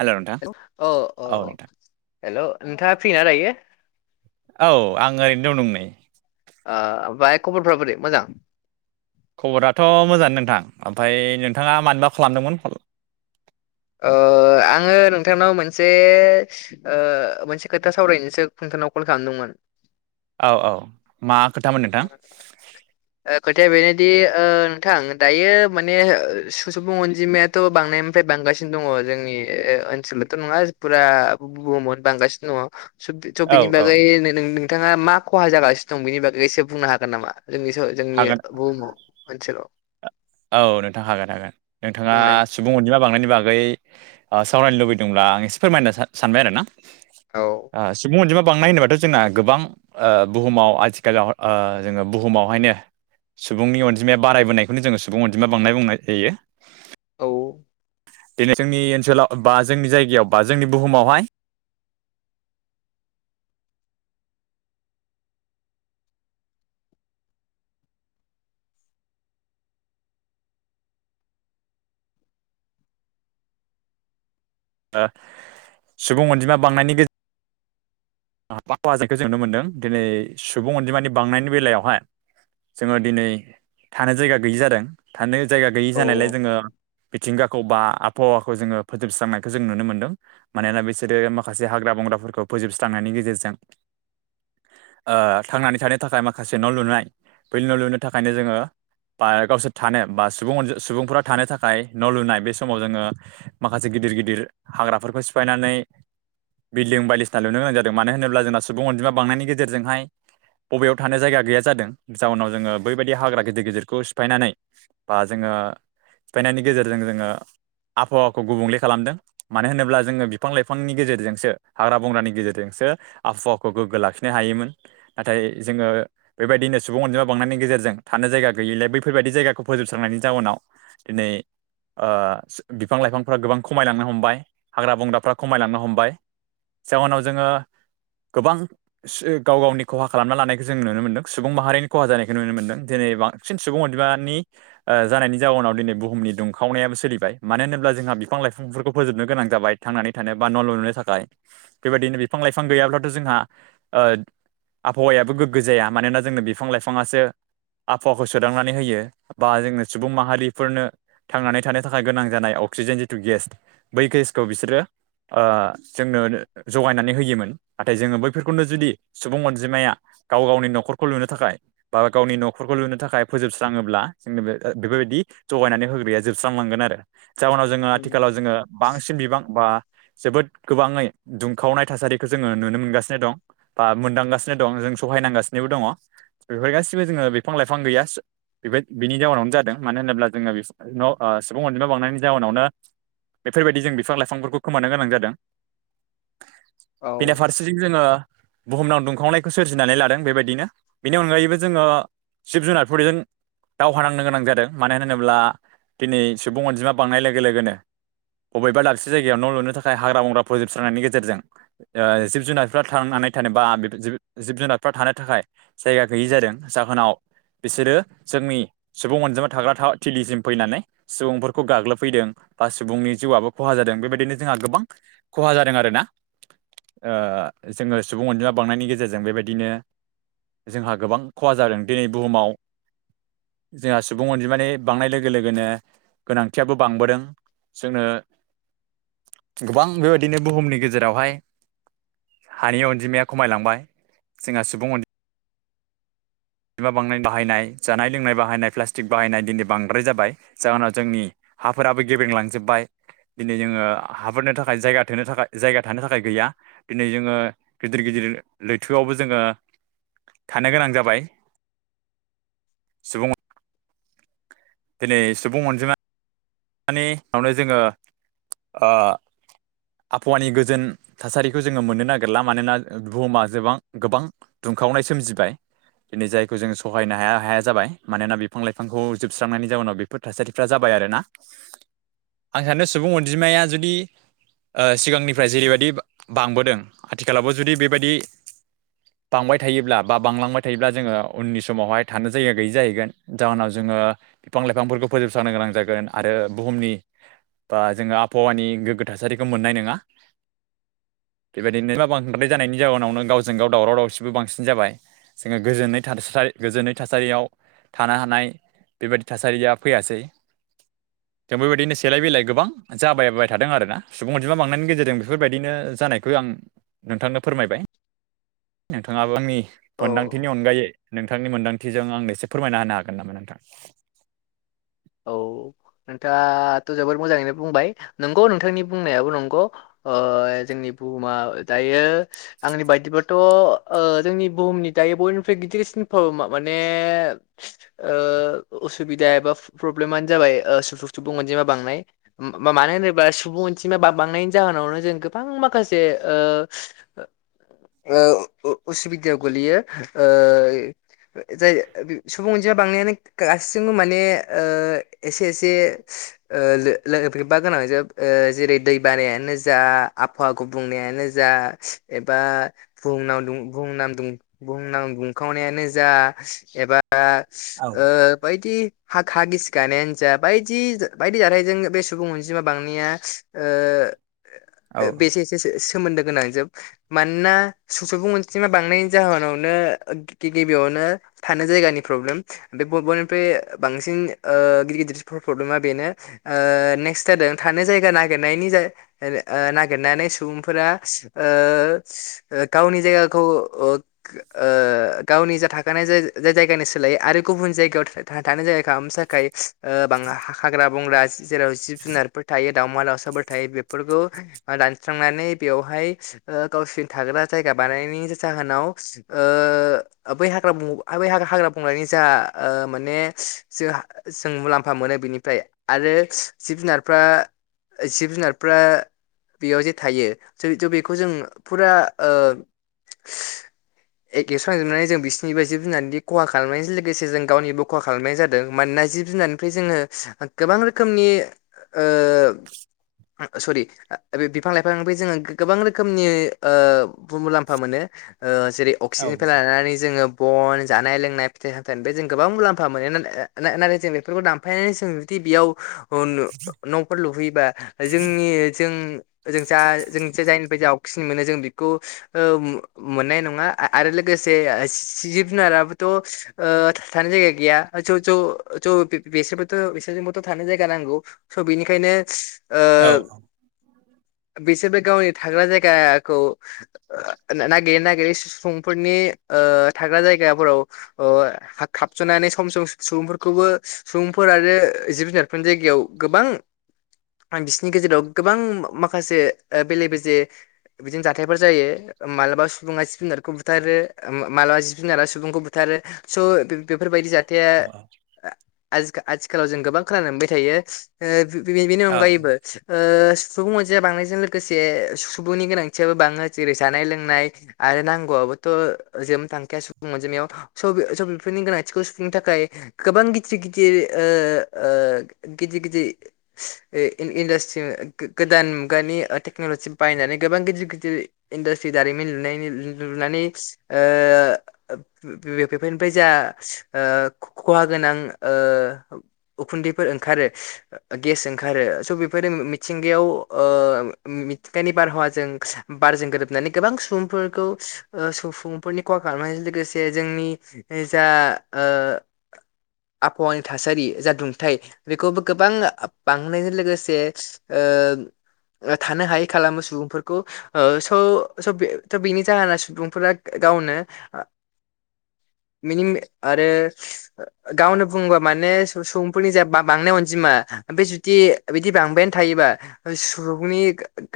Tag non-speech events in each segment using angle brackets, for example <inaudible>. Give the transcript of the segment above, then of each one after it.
हेल' नोंथां औ औ हेल' नोंथाङा फ्रिना लायो। औ आं ओरैनो दं नै ओ ओमफ्राय खबरफ्रा बोरै मोजां खबराथ' मोजां नोंथां ओमफ्राय नोंथाङा मानबा खालामदोंमोन। ओ आङो नोंथांनाव मोनसे मोनसे खोथा सावरायनोसो नोंथांनाव कल खालामदोंमोन औ औ मा खोथामोन नोंथां <unintelligible> खोथाया बेनोदि नोंथां दायो माने सुबुं अनजिमायाथ' बांनायनिफ्राय बां बांगासिनो दङ जोंनि ओनसोलावथ' नङा फुरा बुहुमावनो बांगासिनो दङ स' औ बिनि औ बागै नोंथाङा मा खहा जागासिनो दं बेनि बागै एसे बुंनो हागोन नामा जोंनि जोंनि हागोन बुहुमाव ओनसोलाव औ नोंथाङ हागोन हागोन नोंथाङा बुंनाय सुबुं अनजिमा बांनायनि बागै सावरायनो लुबैदोंब्ला आं एसे फोरमायनो सान सानबाय आरो ना औ सुबुं अनजिमा बांनाय होनोबाथ' जोंना गोबां बुहुमाव आथिखालाव जोङो बुहुमावहायनो सुबुंनि अनजिमाया बारायबोनायखौनो जोङो सुबुं अनजिमाया बांनाय बुंनाय जायो। औ दिनै जोंनि ओनसोलाव बा जोंनि जायगायाव बा जोंनि बुहुमावहाय <unintelligible> ओ सुबुं अनजिमा बांनायनि गेजेर <unintelligible> जों ननो मोन्दों दिनै सुबुं अनजिमानि बांनायनि बेलायावहाय जोङो दिनै थानाय जायगा गैयि जादों थानो जायगा गैयि जानायलाय औ जोङो मिथिंगा खौलबा आबहावाखौ जोङो फोजोबस्रांनायखौ जों नुनो मोनदों। मानोना बिसोरो माखासे हाग्रा बंग्राफोरखौ फोजोब स्रांनायनि गेजेरजों ओ थांनानै थानो थाखाय माखासे न' लुनाय बै न' लुनो थाखायनो जोङो बा गावसोर थानो बा सुबुं अन बा सुबुंफोरा थानो थाखाय न' लुनाय बे समाव जोङो माखासे गिदिर गिदिर हाग्राफोरखौ सिफायनानै बिल्डं बायदिसि ना लुनो गोनां जादों मानो होनोब्ला जोंना सुबुं अनजिमा बांनायनि गेजेरजोंहाय बबेयाव थानो जायगा गैया जादों। जााहउनाव जोङो बैबायदि हाग्रा गिदिर गिदिरखौ सिफायनानै बा जोङो ओ सिफायनायनि गेजेरजों जोङो आबहावाखौ गुबुंले खालामदों। मानो होनोब्ला जोङो बिफां लाइफांनि गेजेरजोंसो हाग्रा बंग्रानि गेजेरजोंसो आबहावाखौ गोग्गो लाखिनो हायोमोन नाथाय जोङो बेबायदिनो सुबुं अनजिमा बां नायनि गेजेरजों थानो जाया गैयैलाय बैफोरबायायदि जायगाखौ फोजोबस्रांनायनि जाउनाव दिनै ओ बिफां लाइफांफोरा गोबां खमायलांनो हमबाय हाग्रा बंग्राफ्रा खमायलांनो हमबाय जाउनाव जोङो गोबां गाव गावनि खहा खालामना लानायखौ जों नुनो मोन्दों सुबुं माहारिनि खहा जानायखौ नुनो मोनदों। जेरै बांसिन सुबुं अनमानि जानायनि जाउनाव दिनै बुहुमनि दुंखावनायाबो सोलिबाय मानो होनोब्ला जों जोंहा बिफां लाइफांफोरखौ फोजोबनो गोनां जाबाय थांनानै थानो बा न' ल' नुनो थाखाय बेबायदिनो बिफां लाइफां गैयाब्लाथ' जोंहा ओ आबहावायाबो गोग्गो जाया मानोना जोंनो बिफां लाइफाङासो आबहावाखौ सोदांनानै होयो बा जोंनो सुबुं माहारिफोरनो थांनानै थानो थाखाय गोनां जानाय अक्सिजेन जिथु गेस बै गेसखौ बिसोरो आ जोंनो जगायनानै होयोमोन नाथाय जोङो बैफोरखौनो जुदि सुबुं अनजिमाया गाव गावनि न'खरखौ लुनो थाखाय बा गावनि न'खरखौ लुनो थाखाय फोजोबस्राङोब्ला जों बेफोरबायदि जगायनानै होग्राया जोबस्रां लांगोन आरो। जाउनाव जोङो उम, आथिखालाव जोङो बांसिन बिबां बा जोबोद गोबाङै दुंखावनाय थासारिखौ जोङो नुनो मोनगासिनो दं, बा मोनदांगासिनो दं जों सहायनांगासिनोबो दङ बेफोर गासिबो जोङो बिफां लाइफां गैया बेबाय बिनि जाउनावनो जादों मानो होनोब्ला जोङो न' सुबुं अनजिमा बांनायनि जाउनावनो बेफोरबायदि जों बिफां लाइफांफोरखौ खोमानो गोनां जादों। औ बेरा फारसेथिं जोङो बुहुमनां दुंखांनायखौ सोरजिनानै लादों बेबायदिनो बेनि अनगायैबो जोङो जिब जुनारफोरजों दावहा नांनो गोनां जादों। मानो होनोब्ला दिनै सुबुं अनजिमा बांनाय लोगो लोगोनो बबेबा दाबसे जायगायाव न' लुनो थाखाया हाग्रा बंग्रा फोजोब स्रांनायनि गेजेरजों ओ जिब जुनारफ्रा थांनानै थानो बा जिब जुनारफ्रा थानो थाखाय जायगा गैयि जादों जाहोनाव बिसोरो जोंनि सुबुं अनजिमा थाग्रा थिलिसिम फैनानै सुबुंफोरखौ गाग्लोबफैदों बा सुबुंनि जिउआबो खहा जादों बेबायदिनो जोंहा गोबां खहा जादों आरोना ओ जोङो सुबुं अनजिमा बांनायनि गेजेरजों बेबायदिनो जोंहा गोबां खहा जादों दिनै बुहुमाव जोंहा सुबुं अनजिमानि बांनाय लोगो लोगोनो गोनांथियाबो बांबोदों जोंनो गोबां बेबायदिनो बुहुमनि गेजेरावहाय हानि अनजिमाया खमायलांबाय जोंहा सुबुं अनजि मा बांनाय बाहायनाय जानाय लोंनाय बाहायनाय प्लास्टिक बाहायनाय दिनै बांद्राय जाबाय जाहोनाव जोंनि हाफोराबो गेब्रें लांजोबबाय दिनै जोङो हाफोरनो थाखाय जायगा थोनो थाखाय जायगा थानो थाखाय गैया दिनै जोङो गिदिर गिदिर लैथोआवबो जोङो थानो गोनां जाबाय सुबुं अ दिनै सुबुं अनजिमानि <inaudible> जोङो ओ आबहावानि गोजोन थासारिखौ जोङो मोननो नागिरला मानोना बुहुमाबा जोबां गोबां दुंखावनाय सोमजिबाय दिनै जायखौ जों सहायनो हाया हाया जाबाय मानोना बिफां लाइफांखौ जोबस्रांनायनि जाउनाव बेफोर थासारिफ्रा जाबाय आरो ना आं सानो सुबुं अनजिमाया जुदि ओ सिगांनिफ्राय जेरैबायदि बांबोदों आथिखालावबो जुदि बेबायदि बांबाय थायोब्ला बा बांलांबाय थायोब्ला जोङो उननि समावहाय थानो जायगा गैयि जाहैगोन, जाहोनाव जोङो ओबिफां लाइफांफोरखौ फोजोबस्रांनो गोनां जागोन आरो बुहुमनि बा जोङो आबहावानि गोग्गो थासारिखौ मोननाय नोङा <inaudible> बेबादिनो मा बांद्राय जानायनि जाउनावनो गावजों गाव दावराव दावसिबो बांसिन जाबाय जोङो गोजोनै थासारि थार गोजोनै थासारियाव थानो हानाय बेबायदि थासारिया फैयासै जों बेबायदिनो सेलाय बिलाय गोबां जाबायबाय थादों आरोना सुबुं अनजिमा बांनायनि गेजेरजों बेफोरबायदिनो जानायखौ आं नोंथांनो फोरमायबाय नोंथाङाबो आंनि औ मोन्दांथिनि अनगायै नोंथांनि मोन्दांथिजों आंनो एसे फोरमायना होनो हागोन नामा नोंथां? औ नोंथाङाथ' जोबोद मोजाङैनो बुंबाय नंगौ नोंथांनि बुंनायाबो नंगौ ओ जोंनि बुहुमा दायो आंनि बायदिब्लाथ' ओ जोंनि बुहुमनि दायो बयनिफ्राय गिदिरसिनफ्राव माने ओ असुबिदा एबा प्रब्लेमानो जाबाय सुबुं अनजिमा बांनाय मा मानो होनोबा सुबुं अनजिमा बा बांनायनि जाहो नावनो जों गोबां माखासे ओ उसुबिदायाव गोलैयो ओ जाय सुबुं अनजिमा बांनायानो गासिबो माने ओ एसे एसे ओ लोगोफोरनिबा गोनां जोब जेरै दै बानायानो जा आबहावा गुबुंनायानो जा एबा बुहुमनां दुंखावनायानो जा एबा आं औ ओ बायदि हा हा गिसिगानायानो जा बायदि बायदि जाथायजों बे सुबुं अनजिमा बांनाया ओ औ बेसे एसेसो सोमोन्दो गोनां जोब मानोना सुबुं अनजिमा बांनायनि जाहोनावनो गिबियावनो था नों जायगानि प्रब्लेम बबेनिफ्राय बांसिन ओ गिदिर गिदिर प्रब्लेमा बेनो नेक्स्ट जादों थानो जायगा नागिरनायनि नागिरनानै सुबुंफोरा ओ गावनि जायगाखौ ओ गावनि जा थाख जायगानि सोलायो आरो गुबुन जायगायाव थानाय जायगा खालामानो थाखाय ओ बां हाग्रा बंग्रा जेराव जिब जुनारफोर थायो दावमा-दाउसाफोर थायो बेफोरखौ दानस्रांनानै बेवहाय गावसोरनि थाग्रा जायगा बानायनायनि जाहोनाव ओ बै हाग्रा हाग्रा बंग्रानि जा ओ माने जों जों मुलाम्फा मोनो बेनिफ्राय आरो जिब जुनारफ्रा जिब जुनारफ्रा बेयाव जे थायो' बिसोर थ' बेखौ जों फुरा <inaudible> एखेस' जोबनानै जों बिसिोरनि बायदि बुनानैदि खहा खालामनायजों लोगोसे जों गावनिबो खहा खालामनाय जादों मानोना जिब जुनारनिफ्राय जोङो गोबां रोखोमनि ओ सरि बे बिफां लाइफां जोङो गोबां रोखोमनि ओ मुलाम्फा मोनो ओ जेरै औ अक्सिजेननिफ्राय लानानै जोङो बन, जानाय-लोंनाय, फिथाइ सामथाइनि जों गोबां मुलाम्फ फा मोनो नाथाय जों बेफोरखौ दानफायनानै जों जुदि बेयाव बे नु न'फोर लुफैयोबा जोंनि जों जों जा जों जायनिफ्राय जावखिनि मोनो जों बेखौ मोननाय नङा आरो लोगोसे से जिब जुनाराबोथ' थानाय जायगा गैया ज'ज' बिसोरनोबोथ' बिसोरनोबोथ' थानो जायगा नांगौ स' बिनिखायनो औ बिसोरबो गावनि थाग्रा जायगाखौ नागिरै नागिरै सुबुंफोरनि ओ थाग्रा जायगाफोराव ओ हाख खाब सनानै सम सम सुबुंफोरखौबो सुबुंफोरा जे जिब जुनारफोरनि जायगायाव गोबां आं बिसिनि गेजेराव गोबां माखासे ओ बेले बेजे बिदिनो जाथायफोर जायो मालाबा सुबुङा जिब जुनारखौ बुथारो मालाबा जिब जुनारा सुबुंखौ बुथारो। जे स--बिब फोरबायदि जाथाया आजिखाल आथिखालाव जों गोबां खोनानो मोनबाय थायो। बि बिनि औ अनगायैबो ओ। सुबुं अनजिमाया बांनायजों लोगोसे सुबुंनि गोनांथियाबो बाङो जेरै बाबोथ' जोम थांखाया सुबुं अनजिमाजयाव स' बिफ स' बिफोरनि गनां थिखौ सुफुंनो थाखाय गोबां गिदिर गिदिर ओ ओ गिदिर गिदिर। इ इनडास्ट्रि गोदान मुगानि ओ टेक्न'लजि बाहायनानै गोबां गिदिर गिदिर इनडास्ट्रि। दारिमिन लुनायनि लु लुनानै ओ बेफोफोरनिफ्राय‌ जा। ओ खहा गोनां ओ। उखुन्दैफोर ओंखारो गेस ओंखारो स' बेफोरो मिथिंगायाव ओ। मिथिंगानि बारहावाजों बारजों गोरोबनानै गोबां सुबुंफोरखौ ओ सुबुंफोरनि खहा खालामो। जों लोगोसे जोंनि जा ओ। आबहावानि थासारि जा दुंथाइ बेखौबो गोबां बांहोनायजों लोगोसे। ओ। ओ थानो हायै खालामो सुबुंफोरखौ ओ स' स बेथ' बेनि जाहोना सुबुंफोरा। गावनो आ <inaudible> मिनिं। आरो गावनो बुङोबा माने सुबुंफोरनि जा बांनाय अनजिमा बे जुदि। दि बिदि बांबायानोथायोबा सुबुंनि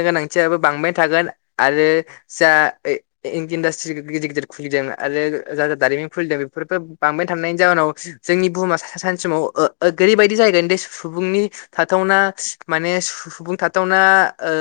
गोनांथियाबो बांबाय थागोन आरो। जा इक इन्डास्ट्रि गिदिर गिदिर खुलिदों आरो जा दारिमिन खुलिदों बेफोरबो। बांबाय थांनायनि जाहोनाव जोंनि बुहुमा सानसे समाव ओरैबायदि जाहैगोनदे सुबुंनि थाथाव। नौना माने सुबुं थाथावना ओ।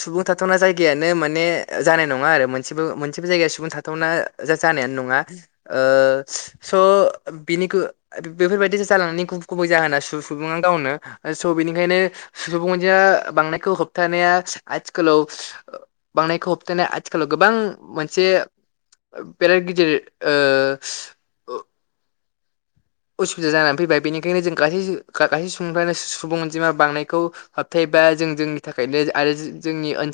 सुबुं थाथावना जायगायानो माने जानाय नङा आरो मोनसेबो मोनसेबो जायगाया सुबुं थाथावना जा जानायानो नङा। ज <inaudible> ओ स' बिनि बेफोरबायदिसो जालांनायनि गुब गुबै जाहोना सुबुङा गावनो। स' बेनिखायनो सुबुं अनजिमा बांनायखौ होबथानाया आथिखालाव। बांनायखौ होबथानाया आथिखालाव गोबां मोनसे बेराद गिदिर। ओ। असुबिदा जानानै फैबाय बेनिखायनो जों गासै सुब गासै सुबुंफ्रानो सुबुं अनजिमा बांनायखौ हाबथाय। दा जों जोंनि थाखायनो आरो जोंनि ओनसो।